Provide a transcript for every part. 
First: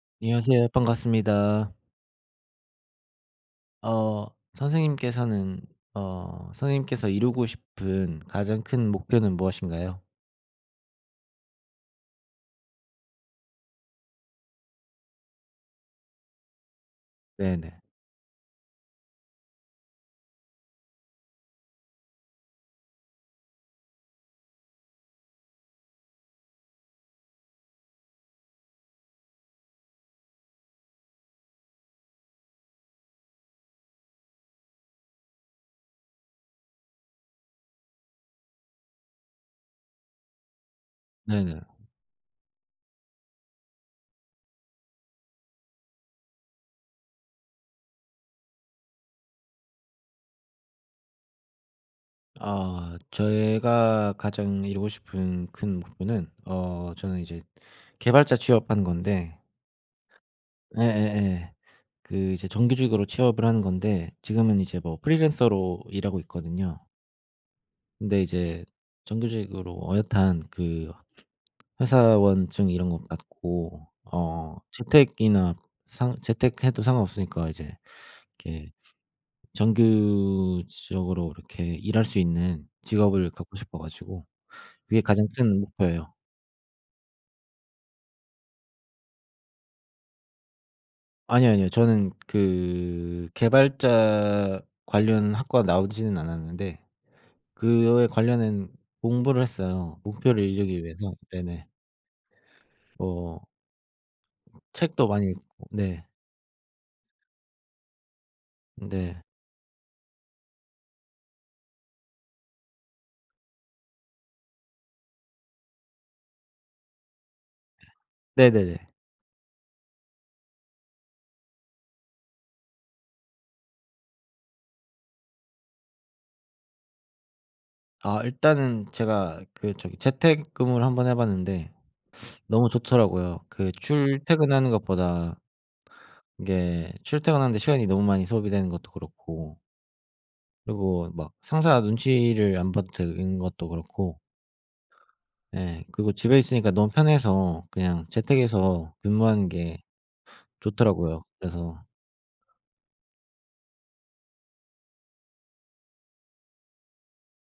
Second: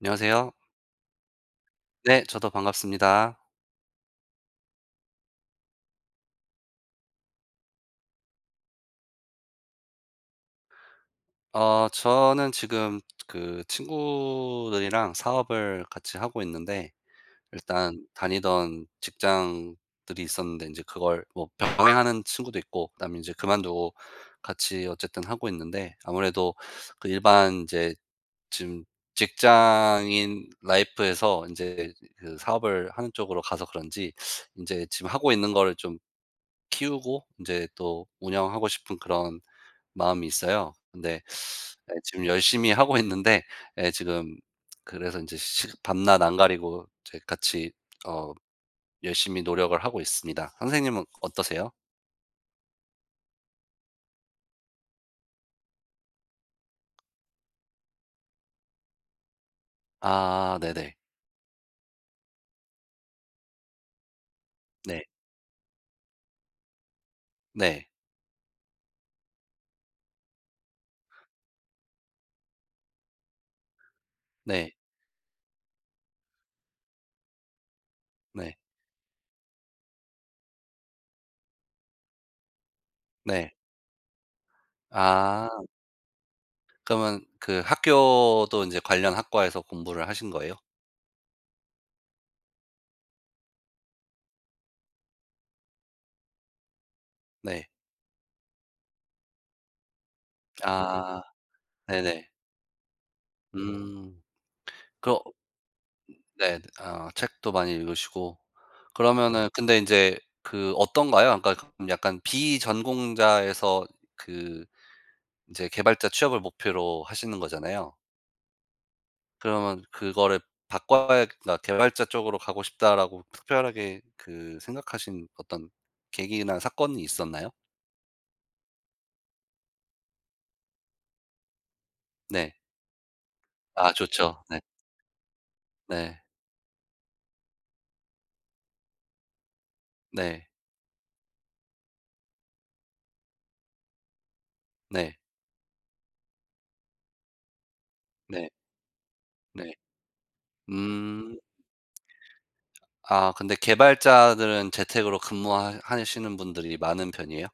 안녕하세요. 안녕하세요. 반갑습니다. 네. 저도 반갑습니다. 어 선생님께서는 어 선생님께서 이루고 싶은 가장 큰 목표는 무엇인가요? 어 저는 지금 그 친구들이랑 사업을 같이 하고 있는데 네네. 일단 다니던 직장들이 있었는데 인제 그걸 뭐 병행 하는 친구도 있고 그다음에 인제 그만두고 같이 어쨌든 하고 있는데 아무래도 그 일반 이제 지금 직장인 life에서 인제 그 사업을 하는 쪽으로 가서 그런지 인제 지금 하고 있는 걸 좀 키우고 인제 또 운영하고 싶은 그런 마음이 있어요. 근데 네네. 네 지금 열심히 하고 있는데 예 지금 그래서 인제 시 밤낮 안 가리고 인제 같이 어 열심히 노력을 하고 있습니다. 선생님은 어떠세요? 아 제가 가장 이루고 싶은 큰 목표는 어 저는 이제 개발자 취업하는 건데 아 네네. 예예예. 그 이제 정규직으로 취업을 하는 건데 지금은 이제 뭐 네. 프리랜서로 일하고 있거든요. 네. 근데 이제 정규직으로 어엿한 그 회사원증 이런 것 갖고 어 네. 재택이나 상 재택 해도 상관없으니까 이제 네. 이렇게 정규적으로 이렇게 일할 수 있는 직업을 네. 갖고 싶어 가지고 그게 가장 아. 큰 목표예요. 그러면 그 학교도 인제 관련 학과에서 공부를 하신 거예요? 아니요 아니요. 저는 그 개발자 관련 학과 나오지는 않았는데 네. 그거에 관련한 공부를 했어요, 목표를 이루기 위해서. 아 네네. 네네. 어. 음. 책도 그럼 많이 읽고 네. 네. 아 책도 많이 읽으시고. 네. 그러면 근데 이제 그 어떤가요? 그러니까 그럼 약간 비전공자에서 그 인제 개발자 취업을 목표로 하시는 거잖아요. 네네네. 그러면 그거를 바꿔야 그러니까 '개발자 쪽으로 가고 싶다.'라고 특별하게 그 생각 하신 어떤 계기나 사건이 있었나요? 아 일단은 제가 그 저기 재택근무를 1 번 해봤는데 네. 너무 좋더라고요. 그 아 좋죠 네. 출퇴근하는 것보다 네. 이게 출퇴근하는 데 시간이 너무 많이 소비되는 것도 그렇고 네. 그리고 막 상사 눈치를 안 봐도 되는 것도 그렇고. 네. 네 그리고 집에 있으니까 너무 편해서 그냥 재택 네. 해서 근무하는 네. 게 좋더라고요, 음. 그래서 아 근데 개발자들은 재택으로 근무하 하시는 분들이 많은 편이에요?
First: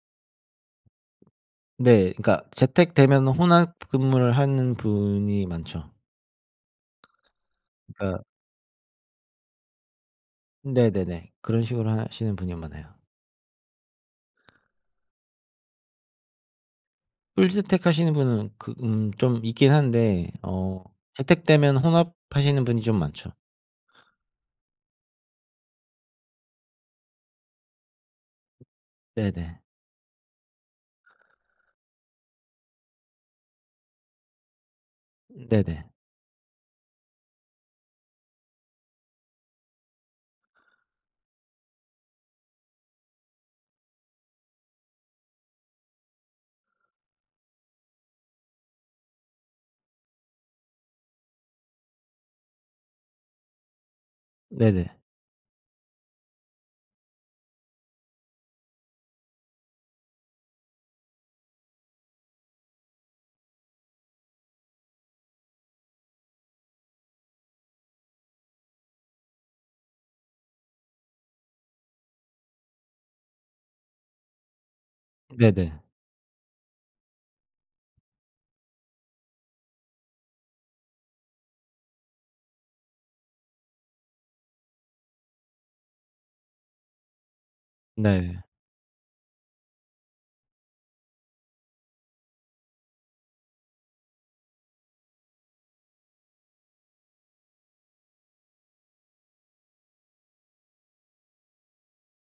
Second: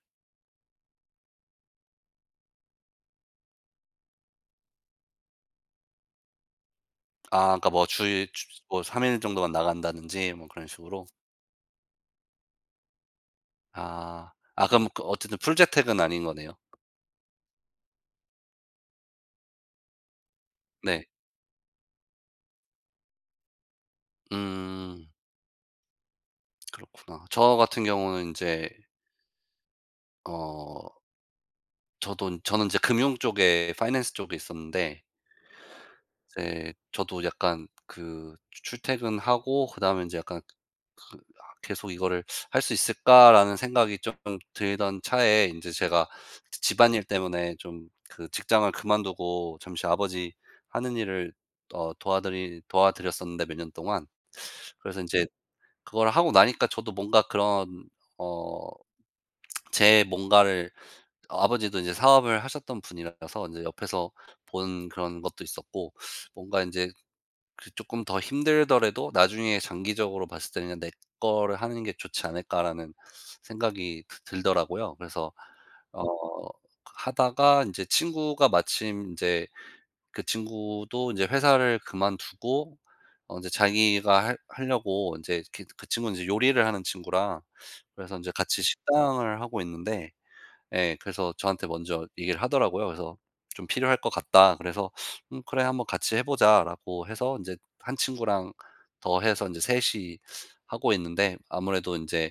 네 그러니까 재택 되면 혼합 근무를 하는 분이 많죠. 아 그러니까 뭐 그니까 주일 주이 주 뭐 3 일 정도만 나간다든지 뭐 그런 식으로. 네네네. 그런 식으로 하시는 분이 많아요. 아. 아 그럼 그 어쨌든 풀 재택은 아닌 거네요. 풀 재택 하시는 분은 그 음 좀 있긴 한데 어 네. 재택 되면 혼합하시는 분이 좀 많죠. 음. 그렇구나. 저 같은 경우는 인제 네네. 어. 저도 저는 인제 금융 쪽에 파이낸스 쪽에 있었는데 네네. 이제 저도 약간 그 추 출퇴근하고 그다음에 인제 약간 그 아 '계속 이거를 할 수 있을까?'라는 생각이 쪼끔 들던 차에 인제 제가 지 집안일 때문에 좀 그 직장을 그만두고 잠시 아버지 하는 일을 어 도와드리 도와드렸었는데, 몇 년 동안. 네네. 그래서 인제 그걸 하고 나니까 저도 뭔가 그런 어 제 뭔가를 어 아버지도 인제 사업을 하셨던 분이라서 인제 옆에서 본 그런 것도 있었고 뭔가 인제 그래도 쪼끔 더 힘들더라도 나중에 장기적으로 봤을 때는 '그냥 내 거를 하는 게 좋지 않을까'라는 생각이 드 들더라고요. 그래서 네네. 어 하다가 인제 친구가 마침 인제 그 친구도 인제 회사를 그만두고 어 인제 자기가 할 하려고 인제 그 그 친구는 인제 요리를 하는 친구라 그래서 인제 네. 같이 식당을 하고 있는데 예. 그래서 저한테 먼저 얘기를 하더라고요. 그래서 좀 "필요할 것 같다." 그래서 "응 그래 한번 같이 해 보자."라고 해서 인제 1 친구랑 더 해서 3 이 하고 있는데 아무래도 인제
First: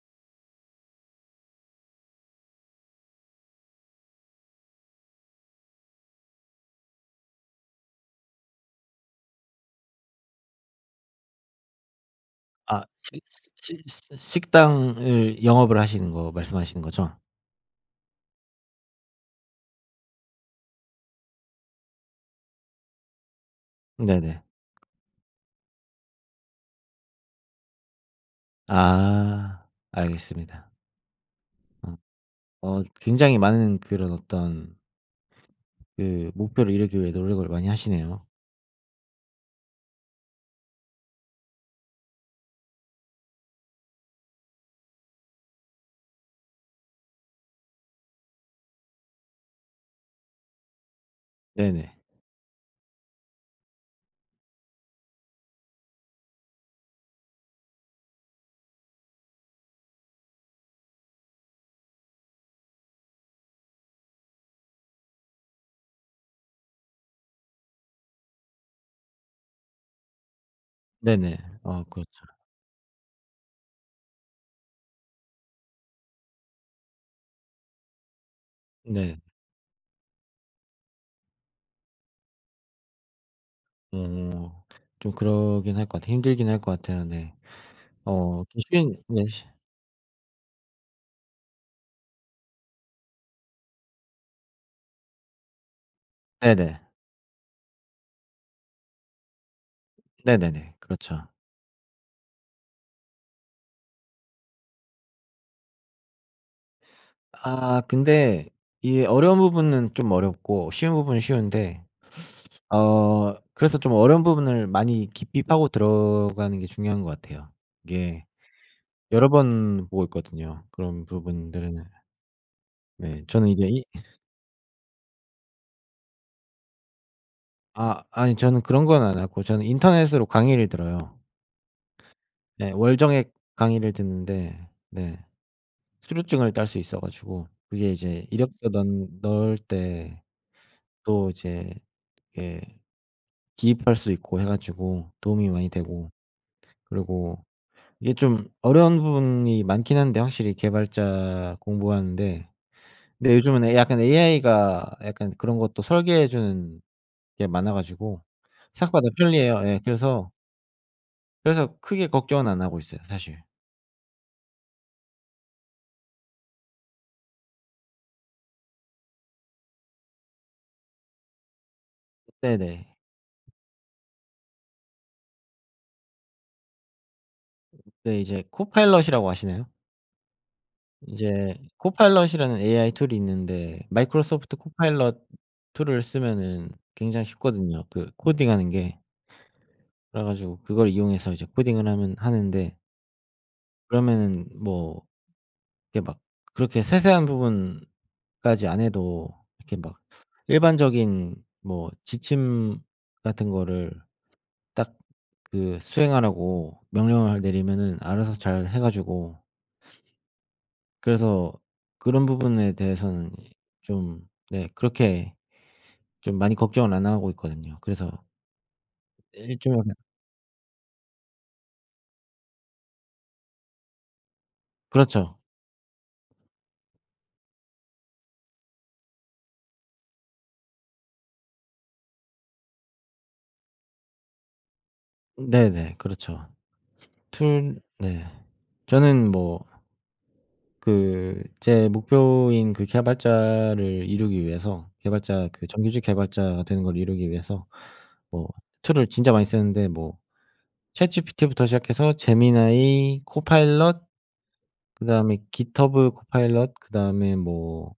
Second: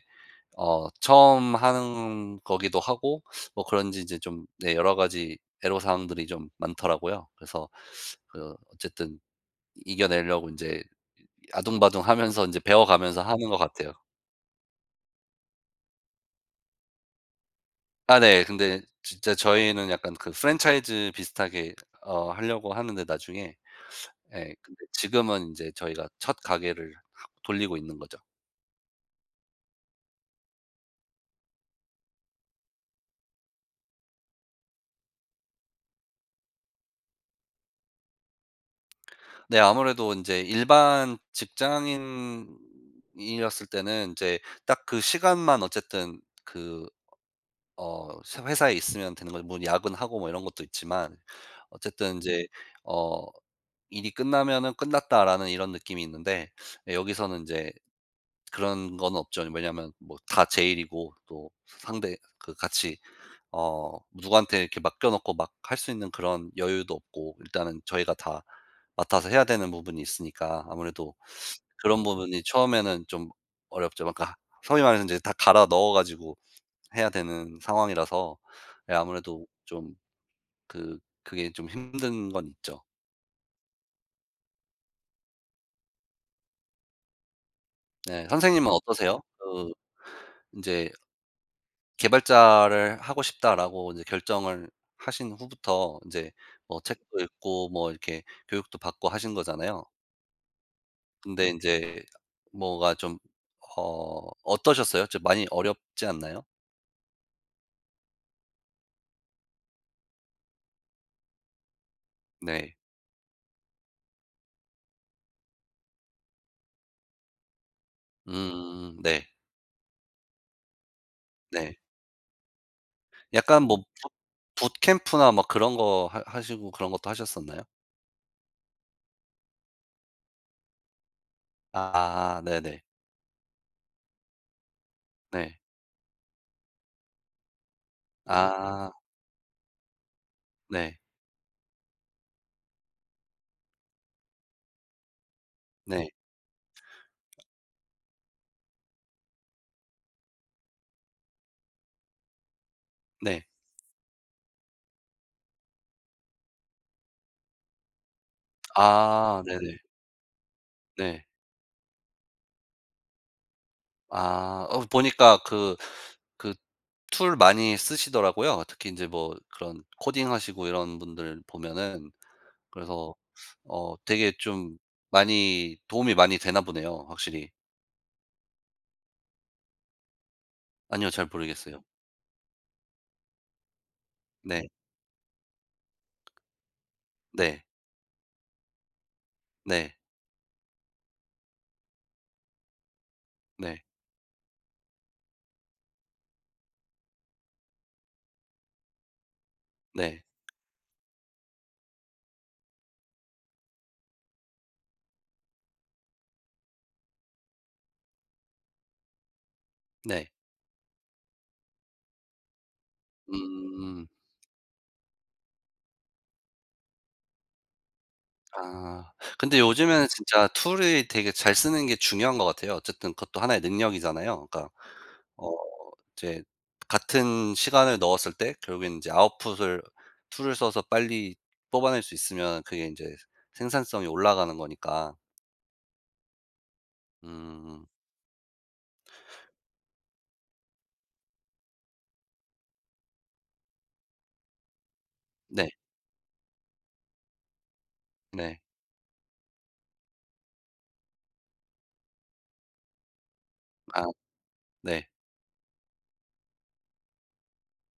어 처음 하는 거기도 하고 뭐 그런지 인제 좀 네 여러 가지 애로사항들이 좀 많더라고요. 그래서 그 어쨌든 이겨내려고 인제 아등바등하면서 인제 아 시 배워가면서 하는 것 시 같아요. 시 식당을 영업을 하시는 거 말씀하시는 거죠? 아 네. 근데 진짜 저희는 약간 그 프랜차이즈 비슷하게 어 하려고 하는데, 나중에. 네네. 예 근데 지금은 이제 저희가 첫 가게를 하 돌리고 있는 거죠. 아. 알겠습니다. 어. 어 굉장히 많은 그런 어떤 그 목표를 이루기 위해 노력을 많이 하시네요. 네 아무래도 인제 일반 직장인이었을 때는 인제 딱 그 시간만 어쨌든 그 어 새 회사에 있으면 되는 거죠. 뭐 야근하고 뭐 이런 것도 있지만 네네. 어쨌든 인제 어 일이 끝나면은 '끝났다.'라는 이런 느낌이 있는데 예 여기서는 인제 그런 건 없죠. 왜냐하면 뭐 다 제 일이고 또 상대 그 같이 어 누구한테 이렇게 맡겨놓고 막 할 수 있는 그런 여유도 없고 일단은 저희가 다 맡아서 해야 되는 부분이 있으니까 아무래도 네네. 아 그런 그렇죠. 부분이 처음에는 좀 어렵죠. 그러니까 소위 말해서 인제 다 갈아 넣어 가지고 해야 되는 상황이라서 예 네. 아무래도 좀 그 그게 좀 힘든 건 있죠. 오. 좀 그러긴 할 것 같아 힘들긴 할 것 같아요 네. 네. 어. 또 선생님은 쉬운 어떠세요? 예시 그 인제 '개발자를 하고 싶다.'라고 이제 결정을 하신 후부터 인제 뭐 네네. 책도 읽고 뭐 이렇게 교육도 받고 하신 거잖아요. 네네네. 그렇죠. 근데 인제 뭐가 좀 어 어떠셨어요? 좀 많이 어렵지 않나요? 아. 근데 이게 어려운 부분은 좀 어렵고 쉬운 부분은 쉬운데 네. 어 그래서 좀 어려운 부분을 많이 깊이 파고 들어가는 게 중요한 것 같아요. 이게 음 네. 여러 번 보고 있거든요 그런 네. 부분들은. 네. 저는 약간 이제 뭐 이 boot bootcamp나 막 그런 것 하 하시고 그런 것도 하셨었나요? 아 아니 저는 그런 건 안 하고 저는 인터넷으로 강의를 들어요. 아 네. 네네. 월정액 강의를 듣는데 네. 네. 수료증을 딸 수 있어 가지고 그게 이제 이력서 아. 넌 넣을 때 네. 또 이제 이게 기입할 수 있고 해 가지고 도움이 많이 네. 되고 그리고 이게 좀 어려운 부분이 많긴 한데 확실히 개발자 공부하는데 근데 네. 요즘은 에 약간 AI가 약간 그런 것도 설계해 주는 게 많아 가지고 생각보다 아 편리해요. 네네. 예 그래서 네. 그래서 크게 걱정은 안 하고 있어요 사실. 아 어 보니까 그 그 툴 많이 쓰시더라고요. 특히 인제 뭐 그런 코딩하시고 이런 분들 보면은. 네네. 그래서 어 되게 좀 많이 도움이 많이 되나 보네요 확실히. 네 이제 코파일럿이라고 아시나요? 아니요. 잘 인제 모르겠어요. 코파일럿이라는 AI 툴이 있는데 마이크로소프트 네. 코파일럿 툴을 쓰면은 굉장히 네. 쉽거든요 그 코딩하는 게. 네. 그래 가지고 그걸 이용해서 이제 코딩을 하면 하는데 네. 그러면은 뭐 이렇게 막 그렇게 세세한 부분까지 안 해도 이렇게 막 네. 일반적인 뭐 지침 같은 거를 딱 그 수행하라고 명령을 내리면은 알아서 잘 해 가지고 네. 그래서 그런 부분에 대해서는 음. 좀 네 그렇게 좀 많이 걱정을 안 하고 있거든요. 그래서 아. 1 근데 주일 만에 요즘에는 진짜 툴을 되게 잘 쓰는 게 중요한 것 같아요. 어쨌든 그것도 1 의 능력이잖아요. 그러니까 그렇죠. 어 이제 같은 시간을 넣었을 때 결국엔 인제 아웃풋을 툴을 써서 빨리 뽑아낼 수 있으면 그게 인제 생산성이 올라가는 거니까. 네네. 그렇죠. 툴 음. 네 저는 뭐 그 제 목표인 그 개발자를 이루기 위해서 개발자 그 네. 정규직 개발자가 되는 걸 이루기 위해서 뭐 네. 툴을 진짜 많이 쓰는데 뭐 ChatGPT부터 시작해서 제미나이, 코파일럿 아. 네. 그다음에 깃허브 코파일럿 그다음에 뭐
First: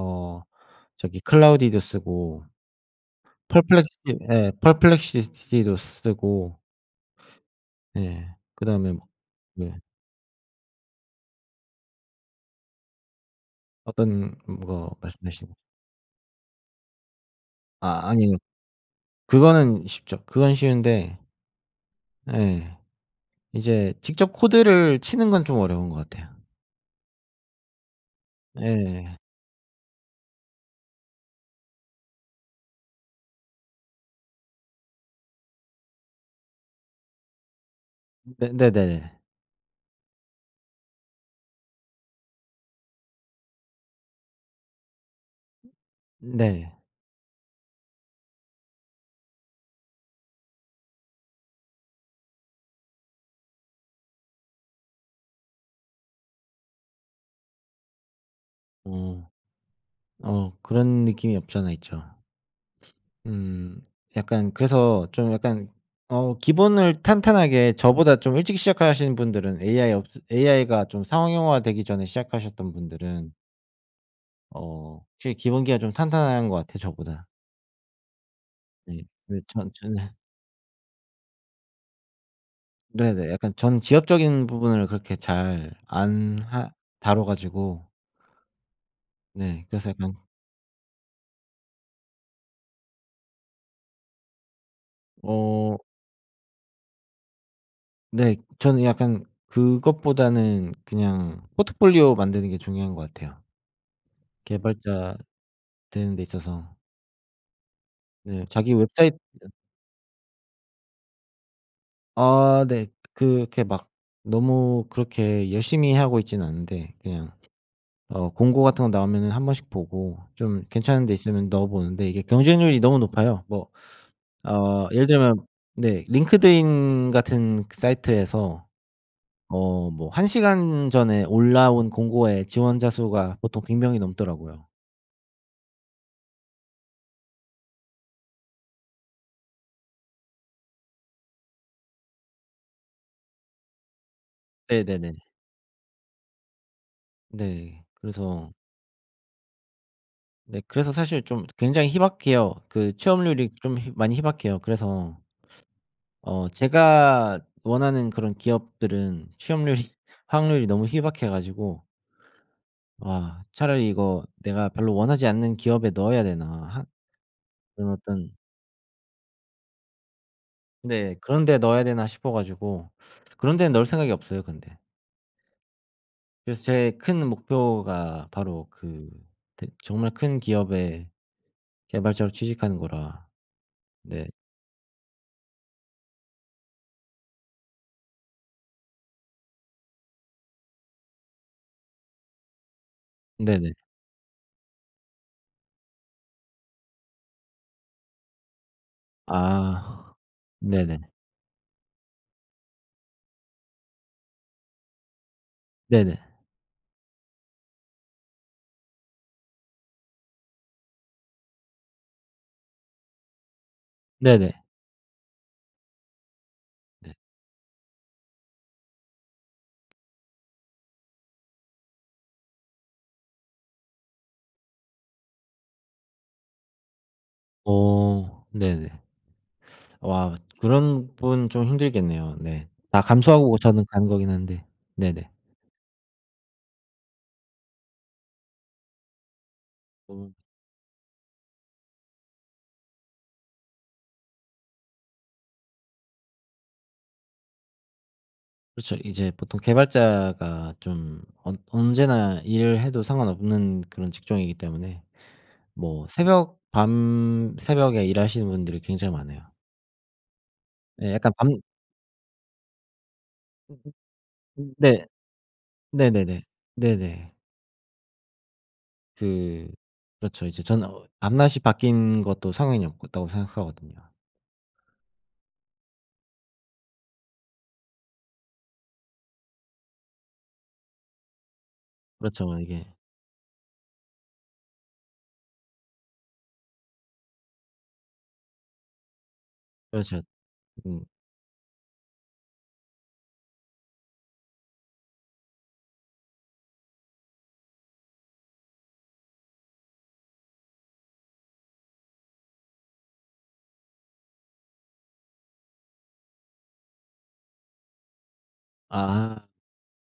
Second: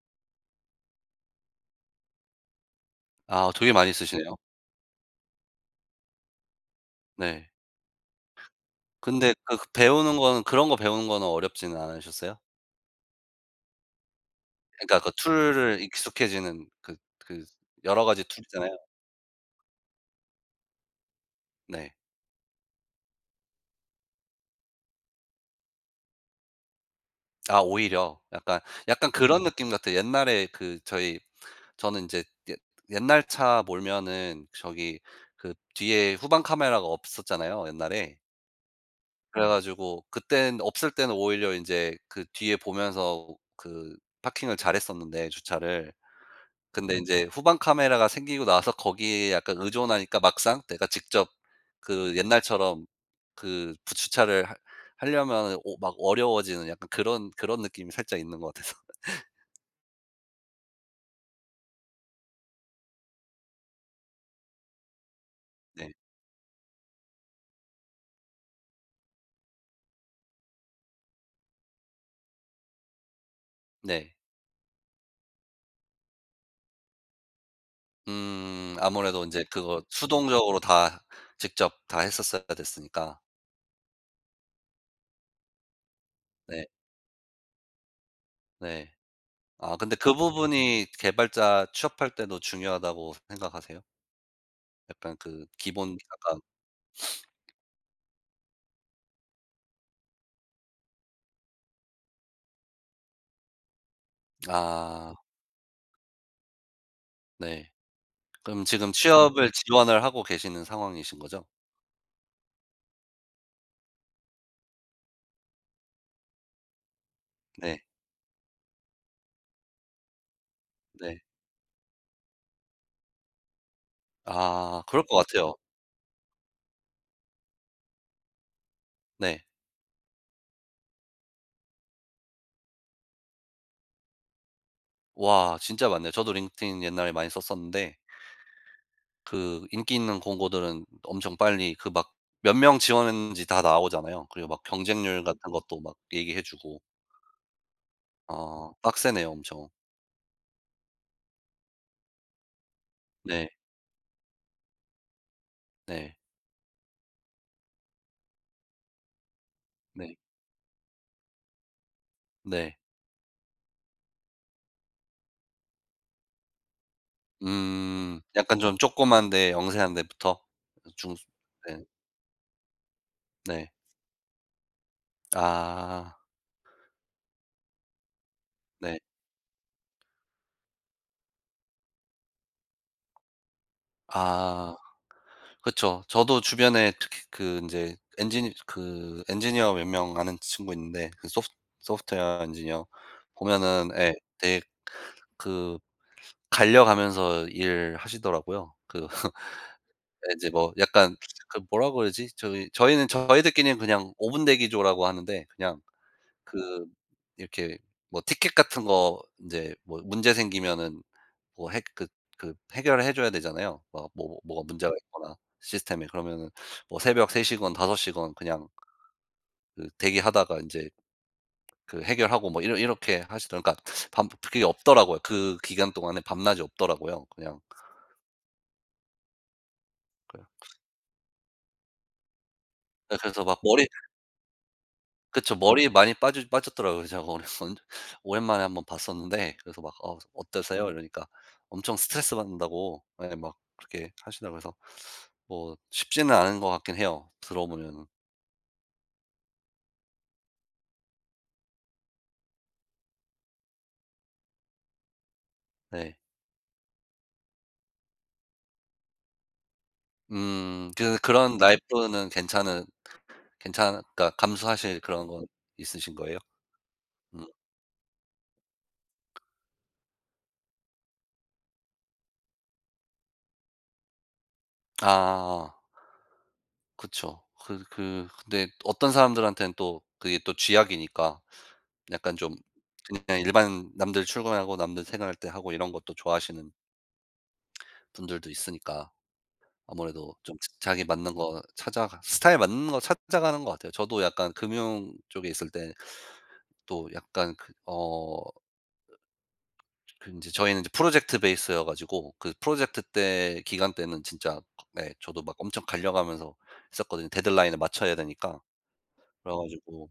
어 저기 클로드도 쓰고 아 되게 많이 퍼플렉시티 쓰시네요. 예 퍼플렉시시티도 쓰고 네. 네. 그다음에 뭐 근데 그 네. 배우는 거는 그런 것 배우는 거는 어렵지는 않으셨어요? 어떤 뭐 거 그러니까 그 말씀하신 툴을 익숙해지는 그 그 여러 아 가지 아니요. 툴이잖아요. 그거는 쉽죠. 그건 쉬운데 네. 예. 이제 직접 코드를 치는 건 좀 어려운 것 같아요. 아 오히려. 약간 약간 예. 그런 느낌 같아요. 옛날에 그 저희 저는 인제 옛 옛날 차 몰면은 저기 그 뒤에 후방 카메라가 없었잖아요 옛날에. 네네네. 그래 가지고 그때는 없을 때는 오히려 인제 그 뒤에 보면서 그 parking을 잘했었는데 주차를. 네. 근데 인제 후방 카메라가 생기고 나서 거기에 약간 의존하니까 막상 내가 직접 그 옛날처럼 그 푸 주차를 하 하려면은 오 막 어려워지는 약간 그런 그런 느낌이 살짝 있는 것 같아서. 어. 어 그런 느낌이 없잖아 있죠. 음. 약간 그래서 좀 약간 네. 어 기본을 탄탄하게 저보다 좀 일찍 시작하시는 분들은 AI 없으 AI가 좀 상용화 되기 전에 시작하셨던 분들은 네. 어 확실히 기본기가 좀 탄탄한 것 같아요 저보다. 음 네. 아무래도 근데 인제 전 그거 저는 수동적으로 다 직접 다 했었어야 됐으니까. 네네. 약간 전 지엽적인 부분을 그렇게 잘 안 네. 하 다뤄 가지고 네. 네. 아 그래서 근데 그 약간 부분이 개발자 취업할 때도 중요하다고 생각하세요? 약간 그 어. 기본기 약간 네. 저는 약간 그것보다는 그냥 포트폴리오 만드는 게 중요한 것 같아요. 아. 개발자 되는 데 있어서. 네. 네. 그럼 자기 지금 웹사이트 취업을 이런 지원을 하고 계시는 상황이신 거죠? 아 네. 그렇게 막 너무 그렇게 열심히 하고 있지는 않은데 그냥 네. 어 공고 같은 거 나오면은 한 번씩 보고 좀 괜찮은 데 네. 있으면 넣어 보는데 이게 경쟁률이 너무 높아요. 뭐 아 어 그럴 예를 것 들면 같아요. 네 링크드인 같은 사이트에서 네. 어 뭐 1 시간 전에 올라온 공고에 지원자 수가 보통 100 명이 넘더라고요. 와 진짜 많네요. 저도 링크드인 옛날에 많이 썼었는데 그 인기 있는 공고들은 엄청 빨리 그 막 몇 명 지원했는지 다 나오잖아요. 그리고 막 경쟁률 네네네. 같은 것도 막 얘기해 주고. 네. 그래서 어. 빡세네요 엄청. 네. 그래서 사실 좀 굉장히 희박해요. 그 취업률이 네. 좀 희 많이 희박해요. 그래서 네. 어 제가 원하는 그런 기업들은 취업률이 네. 확률이 너무 희박해 가지고 네. '와. 차라리 이거 내가 별로 원하지 않는 기업에 넣어야 되나?' 하 그런 음. 어떤 약간 좀 쪼끄만데 영세한 데부터? 네. 중스 '그런 데 넣어야 네. 되나?' 싶어 가지고 그런 네. 데는 넣을 생각이 없어요 근데. 아. 그래서 제 큰 목표가 바로 네. 그 대 정말 큰 기업의 개발자로 취직하는 거라. 네. 아. 그쵸. 저도 주변에 특히 그 인제 엔지니 그 엔지니어 몇 명 아는 친구 있는데 그 소프 소프트웨어 엔지니어 네네. 보면은 예 되게 그 갈려가면서 일하시더라고요. 그 아. 네 인제 뭐 네네. 약간 그걸 뭐라 그러지? 저희 저희는 저희들끼리는 그냥 5 분대기조라고 하는데 그냥 네네. 그 이렇게 뭐 티켓 같은 거 인제 뭐 문제 생기면은 뭐 해 그 그 해결해 줘야 되잖아요. 막 뭐 네네. 뭐가 문제가 있거나 시스템에 그러면은 뭐 네. 새벽 3 시건 5 시건 그냥 그 대기하다가 인제 그 해결하고 뭐 이러 이렇게 하시든 그러니까 밤 그게 없더라고요 그 기간 동안에 밤낮이 없더라고요 그냥 어. 네네. 와 그냥 그런 분 좀 힘들겠네요 네. 다 네. 그래서 감수하고 막 머리 저는 가는 거긴 한데 네네. 그쵸. 머리 많이 빠지 빠졌더라고요. 그래 제가 언 언제 오랜만 오랜만에 1 번 봤었는데 그래서 막 "어 어. 어떠세요?" 이러니까 엄청 스트레스 받는다고 예 막 그렇게 하시더라 그래서 뭐 쉽지는 않은 것 같긴 해요 들어 보면은. 그렇죠. 이제 보통 개발자가 좀 언 언제나 일을 해도 상관없는 그런 직종이기 때문에 뭐 네. 새벽 밤 새벽에 일하시는 분들이 굉장히 많아요. 음 예 그래서 약간 그런 밤 라이프는 괜찮은 으음. 괜찮 그러니까 음 감수하실 네. 그런 건 있으신 거예요? 네네네. 네네. 음. 그 그렇죠. 이제 저는 어 '밤낮이 바뀌는 것도 상관이 없다.'고 생각하거든요. 아. 그쵸. 그래 그 근데 어떤 사람들한테는 또 그게 또 쥐약이니까 약간 그렇죠. 좀 이게 그냥 일반 남들 출근하고 남들 생활할 때 하고 이런 것도 좋아하시는 분들도 있으니까 그렇죠. 아무래도 좀 자기 음. 맞는 거 찾아가 스타일 맞는 거 찾아가는 것 같아요. 저도 약간 금융 쪽에 있을 때 또 약간 그 어 그 인제 저희는 인제 프로젝트 베이스여 가지고 그 프로젝트 때 기간 때는 진짜 네 저도 막 엄청 갈려 가면서 했었거든요 데드라인에 맞춰야 되니까. 아. 그래 가지고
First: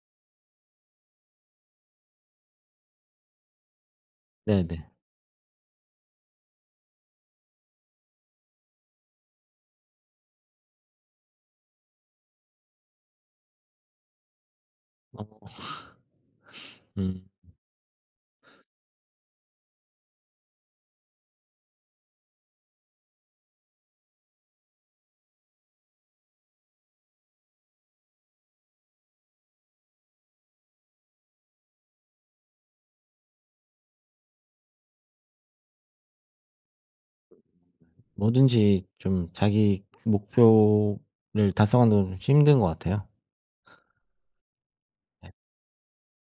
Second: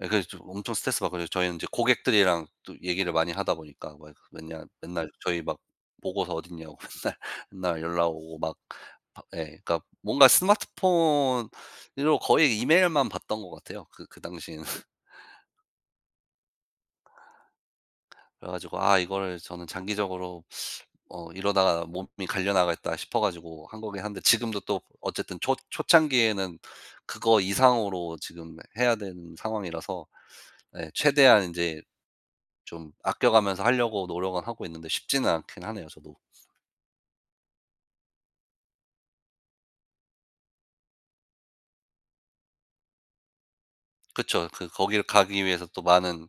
예 그래서 저 엄청 스트레스받거든요. 저희는 인제 고객들이랑 또 얘기를 많이 하다 보니까 막 이렇게 맨냘 네네. 맨날 저희 막 "보고서 어딨냐."고 맨날 맨날 연락 오고 막 밤 예. 그러니까 뭔가 스마트폰으로 거의 이메일만 봤던 것 같아요 그 그 당시에는. 어. 음. 그래 가지고 아 이거를 저는 장기적으로 '어 이러다가 몸이 갈려 나가겠다.' 싶어 가지고 한 거긴 한데 지금도 또 어쨌든 초 초창기에는 그거 이상으로 지금 해야 되는 상황이라서 예 최대한 인제 좀 아껴가면서 하려고 노력은 하고 있는데 쉽지는 않긴 하네요 저도. 뭐든지 좀 자기 그 목표를 달성하는 건 힘든 것 같아요. 그쵸. 그 거기를 네. 가기 위해서 또 많은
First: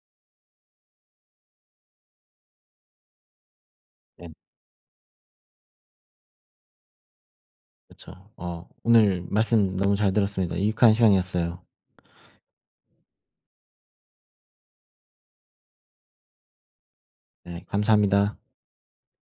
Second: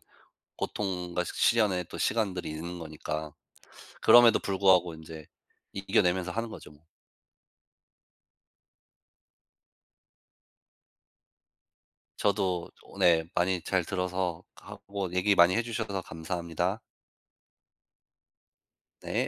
고통과 시 시련의 또 시간들이 있는 거니까. 네. 그럼에도 불구하고 인제 이 이겨내면서 하는 거죠 뭐. 그쵸. 어 오늘 말씀 너무 잘 들었습니다. 유익한 시간이었어요. 저도 저 오 네. 많이 잘 들어서 하고 얘기 많이 해 주셔서 감사합니다. 네. 감사합니다. 네.